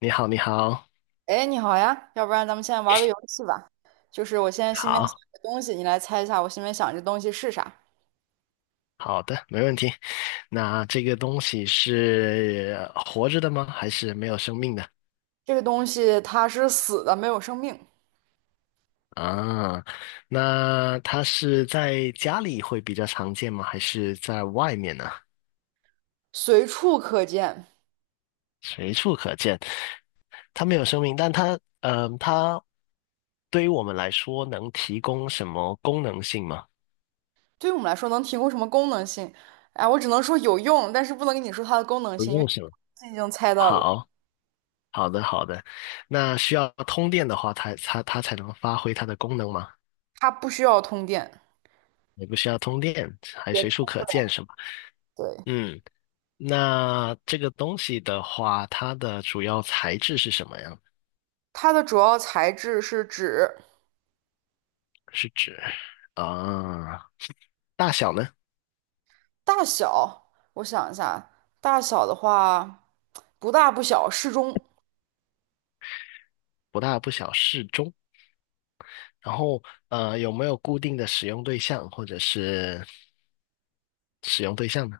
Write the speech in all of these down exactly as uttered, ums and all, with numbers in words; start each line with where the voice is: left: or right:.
left: 你好，你好，
right: 哎，你好呀，要不然咱们现在玩个游戏吧。就是我现在心里面
left: 好
right: 想一个东西，你来猜一下我心里面想这东西是啥。
left: 好的，没问题。那这个东西是呃活着的吗？还是没有生命的？
right: 这个东西它是死的，没有生命，
left: 啊，那它是在家里会比较常见吗？还是在外面呢？
right: 随处可见。
left: 随处可见。它没有生命，但它，呃，它对于我们来说能提供什么功能性吗？
right: 对于我们来说，能提供什么功能性？哎，我只能说有用，但是不能跟你说它的功能
left: 不
right: 性，因为
left: 用是么。
right: 你已经猜到了，
left: 好，好的，好的。那需要通电的话，它它它才能发挥它的功能吗？
right: 它不需要通电。
left: 也不需要通电，还随
right: 也
left: 处可见，是吗？
right: 对，
left: 嗯，那这个东西的话，它的主要材质是什么呀？
right: 它的主要材质是纸，
left: 是指啊，大小呢？
right: 大小，我想一下，大小的话，不大不小，适中。
left: 不大不小，适中。然后呃，有没有固定的使用对象或者是使用对象呢？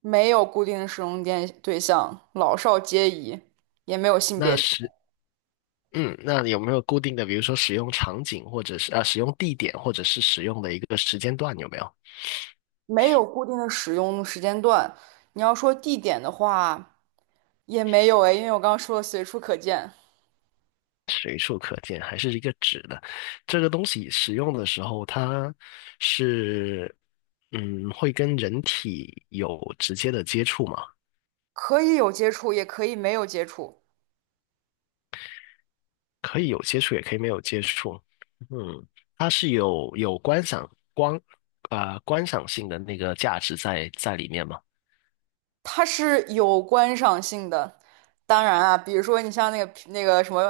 right: 没有固定的使用电对象，老少皆宜，也没有性
left: 那
right: 别制
left: 是嗯，那有没有固定的，比如说使用场景或者是啊使用地点或者是使用的一个时间段有没有？
right: 没有固定的使用时间段。你要说地点的话，也没有诶，因为我刚刚说了随处可见，
left: 随处可见，还是一个纸的。这个东西使用的时候，它是嗯会跟人体有直接的接触嘛？
right: 可以有接触，也可以没有接触，
left: 可以有接触，也可以没有接触。嗯，它是有有观赏光呃观赏性的那个价值在在里面嘛？
right: 它是有观赏性的。当然啊，比如说你像那个啤那个什么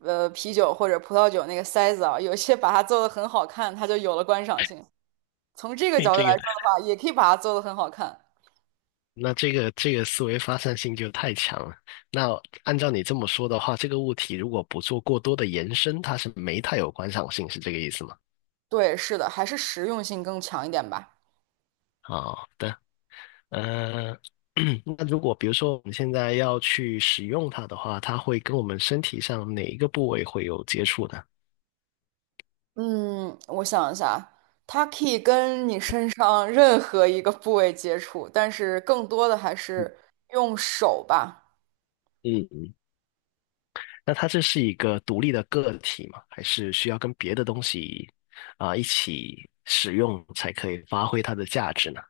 right: 呃啤酒或者葡萄酒那个塞子啊，有些把它做的很好看，它就有了观赏性。从这个
left: 嘿
right: 角度来
left: 这个
right: 说的话，也可以把它做的很好看。
left: 那这个这个思维发散性就太强了。那按照你这么说的话，这个物体如果不做过多的延伸，它是没太有观赏性，是这个意思吗？
right: 对，是的，还是实用性更强一点吧。
left: 啊、对。呃，那如果比如说我们现在要去使用它的话，它会跟我们身体上哪一个部位会有接触呢？
right: 嗯，我想一下啊，它可以跟你身上任何一个部位接触，但是更多的还是用手吧。
left: 嗯嗯。那它这是一个独立的个体吗？还是需要跟别的东西啊、一起使用才可以发挥它的价值呢？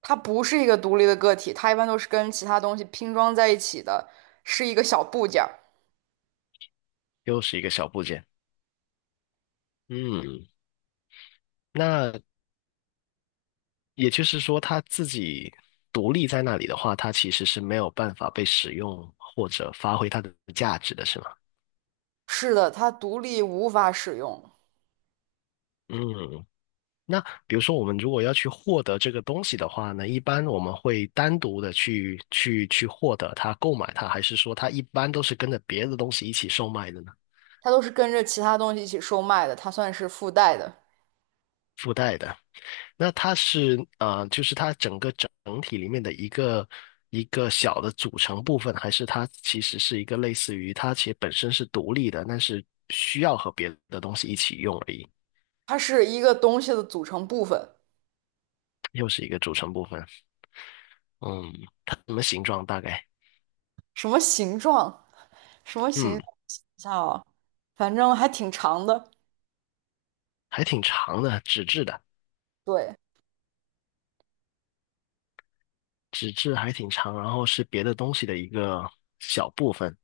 right: 它不是一个独立的个体，它一般都是跟其他东西拼装在一起的，是一个小部件儿。
left: 又是一个小部件。嗯，那也就是说，它自己独立在那里的话，它其实是没有办法被使用或者发挥它的价值的，是吗？
right: 是的，它独立无法使用，
left: 嗯，那比如说，我们如果要去获得这个东西的话呢，一般我们会单独的去去去获得它、购买它，还是说它一般都是跟着别的东西一起售卖的呢？
right: 它都是跟着其他东西一起售卖的，它算是附带的，
left: 附带的，那它是呃，就是它整个整体里面的一个一个小的组成部分，还是它其实是一个类似于它其实本身是独立的，但是需要和别的东西一起用而已，
right: 它是一个东西的组成部分，
left: 又是一个组成部分。嗯，它什么形状大概？
right: 什么形状？什么形象？
left: 嗯，
right: 想一下啊，反正还挺长的。
left: 还挺长的，纸质的。
right: 对，
left: 纸质还挺长，然后是别的东西的一个小部分。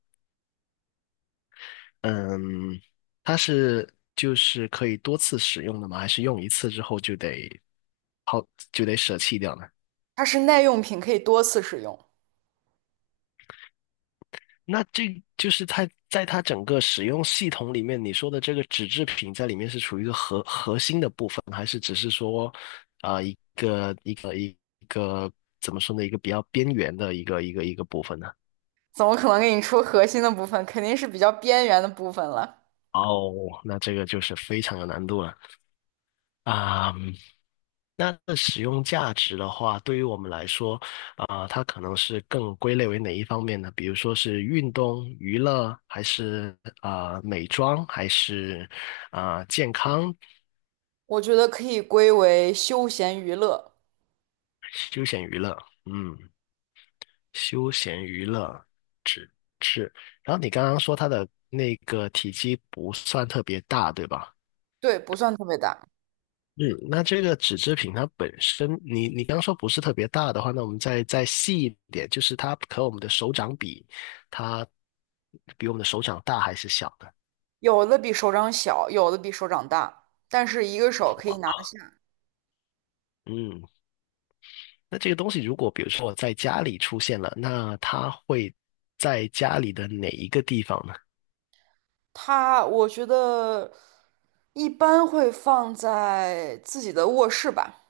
left: 嗯，它是就是可以多次使用的吗？还是用一次之后就得抛就得舍弃掉呢？
right: 它是耐用品，可以多次使用。
left: 那这就是它在它整个使用系统里面，你说的这个纸制品在里面是处于一个核核心的部分，还是只是说啊、一个一个一个怎么说呢？一个比较边缘的一个一个一个部分呢？
right: 怎么可能给你出核心的部分？肯定是比较边缘的部分了。
left: 哦，那这个就是非常有难度了啊！嗯那的使用价值的话，对于我们来说，啊、它可能是更归类为哪一方面呢？比如说是运动、娱乐，还是啊、美妆，还是啊、健康、
right: 我觉得可以归为休闲娱乐。
left: 休闲娱乐？嗯，休闲娱乐是。然后你刚刚说它的那个体积不算特别大，对吧？
right: 对，不算特别大，
left: 嗯，那这个纸制品它本身，你你刚说不是特别大的话，那我们再再细一点，就是它和我们的手掌比，它比我们的手掌大还是小的，
right: 有的比手掌小，有的比手掌大，但是一个手
left: 对
right: 可以
left: 吧？
right: 拿得起。
left: 嗯，那这个东西如果比如说我在家里出现了，那它会在家里的哪一个地方呢？
right: 它，我觉得一般会放在自己的卧室吧。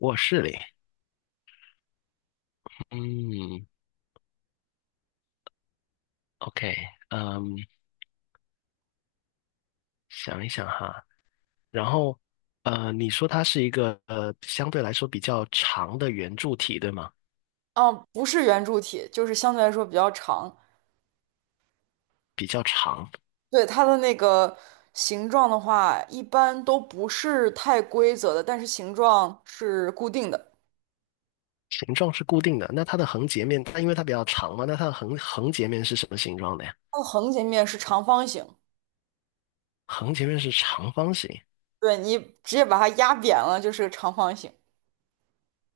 left: 卧室里。嗯，OK，嗯，想一想哈，然后呃，你说它是一个呃相对来说比较长的圆柱体，对吗？
right: 嗯，不是圆柱体，就是相对来说比较长。
left: 比较长。
right: 对，它的那个形状的话，一般都不是太规则的，但是形状是固定的。
left: 形状是固定的，那它的横截面，它因为它比较长嘛，那它的横横截面是什么形状的呀？
right: 它的横截面是长方形，
left: 横截面是长方形。
right: 对，你直接把它压扁了就是个长方形，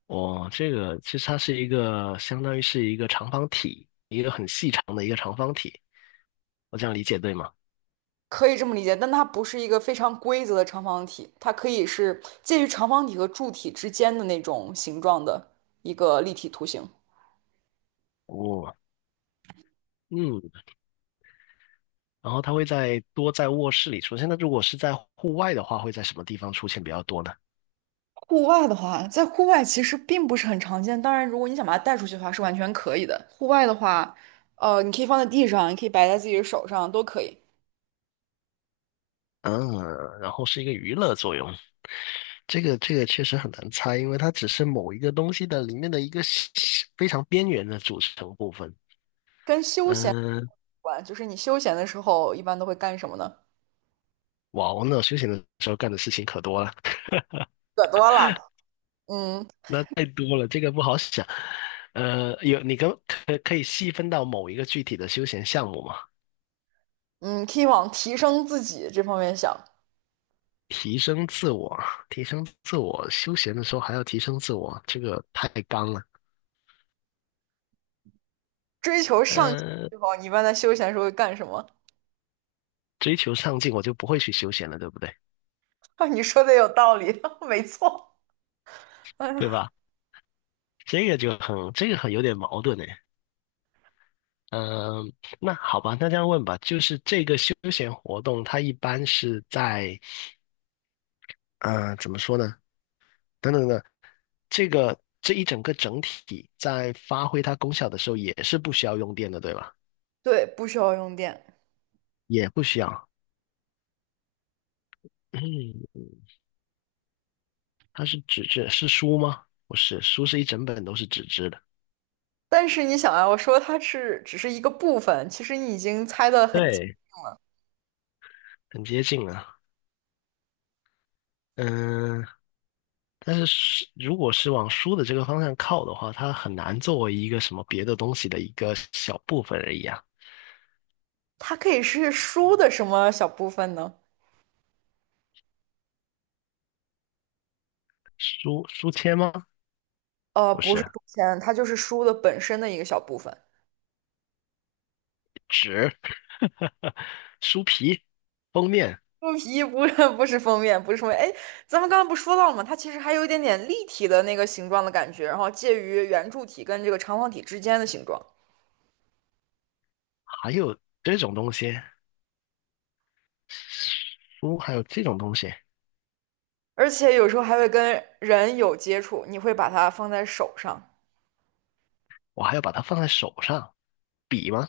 left: 哦，这个其实它是一个相当于是一个长方体，一个很细长的一个长方体。我这样理解对吗？
right: 可以这么理解。但它不是一个非常规则的长方体，它可以是介于长方体和柱体之间的那种形状的一个立体图形。
left: 哦，嗯，然后它会在多在卧室里出现。那如果是在户外的话，会在什么地方出现比较多呢？
right: 户外的话，在户外其实并不是很常见。当然，如果你想把它带出去的话，是完全可以的。户外的话，呃，你可以放在地上，你可以摆在自己的手上，都可以。
left: 嗯，然后是一个娱乐作用。这个这个确实很难猜，因为它只是某一个东西的里面的一个小非常边缘的组成部分。
right: 跟休闲有
left: 嗯，
right: 关，就是你休闲的时候一般都会干什么呢？
left: 哇，我那种休闲的时候干的事情可多了，
right: 可多了，嗯
left: 那太多了，这个不好想。呃，有你跟可可以细分到某一个具体的休闲项目吗？
right: 嗯，可以往提升自己这方面想，
left: 提升自我，提升自我，休闲的时候还要提升自我，这个太刚了。
right: 追求上进
left: 呃，
right: 这方面你一般在休闲的时候会干什么？
left: 追求上进，我就不会去休闲了，对不对？
right: 啊，你说的有道理，没错。
left: 对
right: 嗯，
left: 吧？这个就很，这个很有点矛盾哎。嗯，那好吧，那这样问吧，就是这个休闲活动，它一般是在，呃，怎么说呢？等等等，这个这一整个整体在发挥它功效的时候，也是不需要用电的，对吧？
right: 对，不需要用电。
left: 也不需要。嗯，它是纸质，是书吗？不是，书是一整本都是纸质的。
right: 但是你想啊，我说它是只是一个部分，其实你已经猜得很。
left: 对，很接近啊。嗯，但是是如果是往书的这个方向靠的话，它很难作为一个什么别的东西的一个小部分而已啊。
right: 它可以是书的什么小部分呢？
left: 书书签吗？
right: 呃，
left: 不
right: 不是
left: 是，
right: 书签，它就是书的本身的一个小部分。
left: 纸，书皮、封面，
right: 书皮不是不是封面，不是封面。哎，咱们刚刚不说到了吗？它其实还有一点点立体的那个形状的感觉，然后介于圆柱体跟这个长方体之间的形状，
left: 还有这种东西，书还有这种东西，
right: 而且有时候还会跟人有接触。你会把它放在手上，
left: 我还要把它放在手上。笔吗？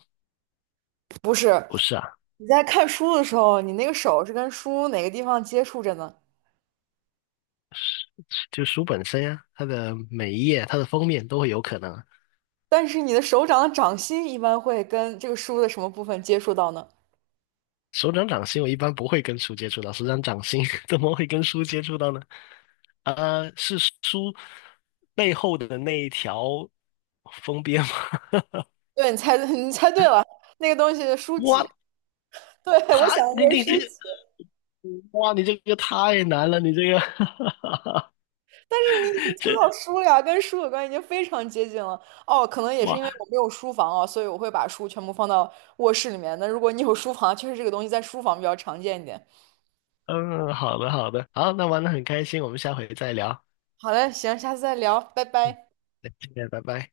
right: 不是？
left: 不是啊，
right: 你在看书的时候，你那个手是跟书哪个地方接触着呢？
left: 就书本身呀、它的每一页、它的封面都会有可能啊
right: 但是你的手掌的掌心一般会跟这个书的什么部分接触到呢？
left: 手掌掌心我一般不会跟书接触到，手掌掌心 怎么会跟书接触到呢？呃，是书背后的那一条封边吗？
right: 对，你猜 你猜对了，那个东西是书 籍。
left: 哇，
right: 对，我
left: 他
right: 想的
left: 你
right: 就是
left: 你
right: 书
left: 这个，
right: 籍，
left: 哇，你这个太难了，你这个
right: 但是你 已经抽
left: 这
right: 到书了呀，跟书有关，已经非常接近了。哦，可能也是
left: 哇，
right: 因为我没有书房哦，所以我会把书全部放到卧室里面。那如果你有书房，确实这个东西在书房比较常见一点。
left: 嗯，好的好的，好，那玩的很开心，我们下回再聊。
right: 好嘞，行，下次再聊，拜拜。
left: 再见，拜拜。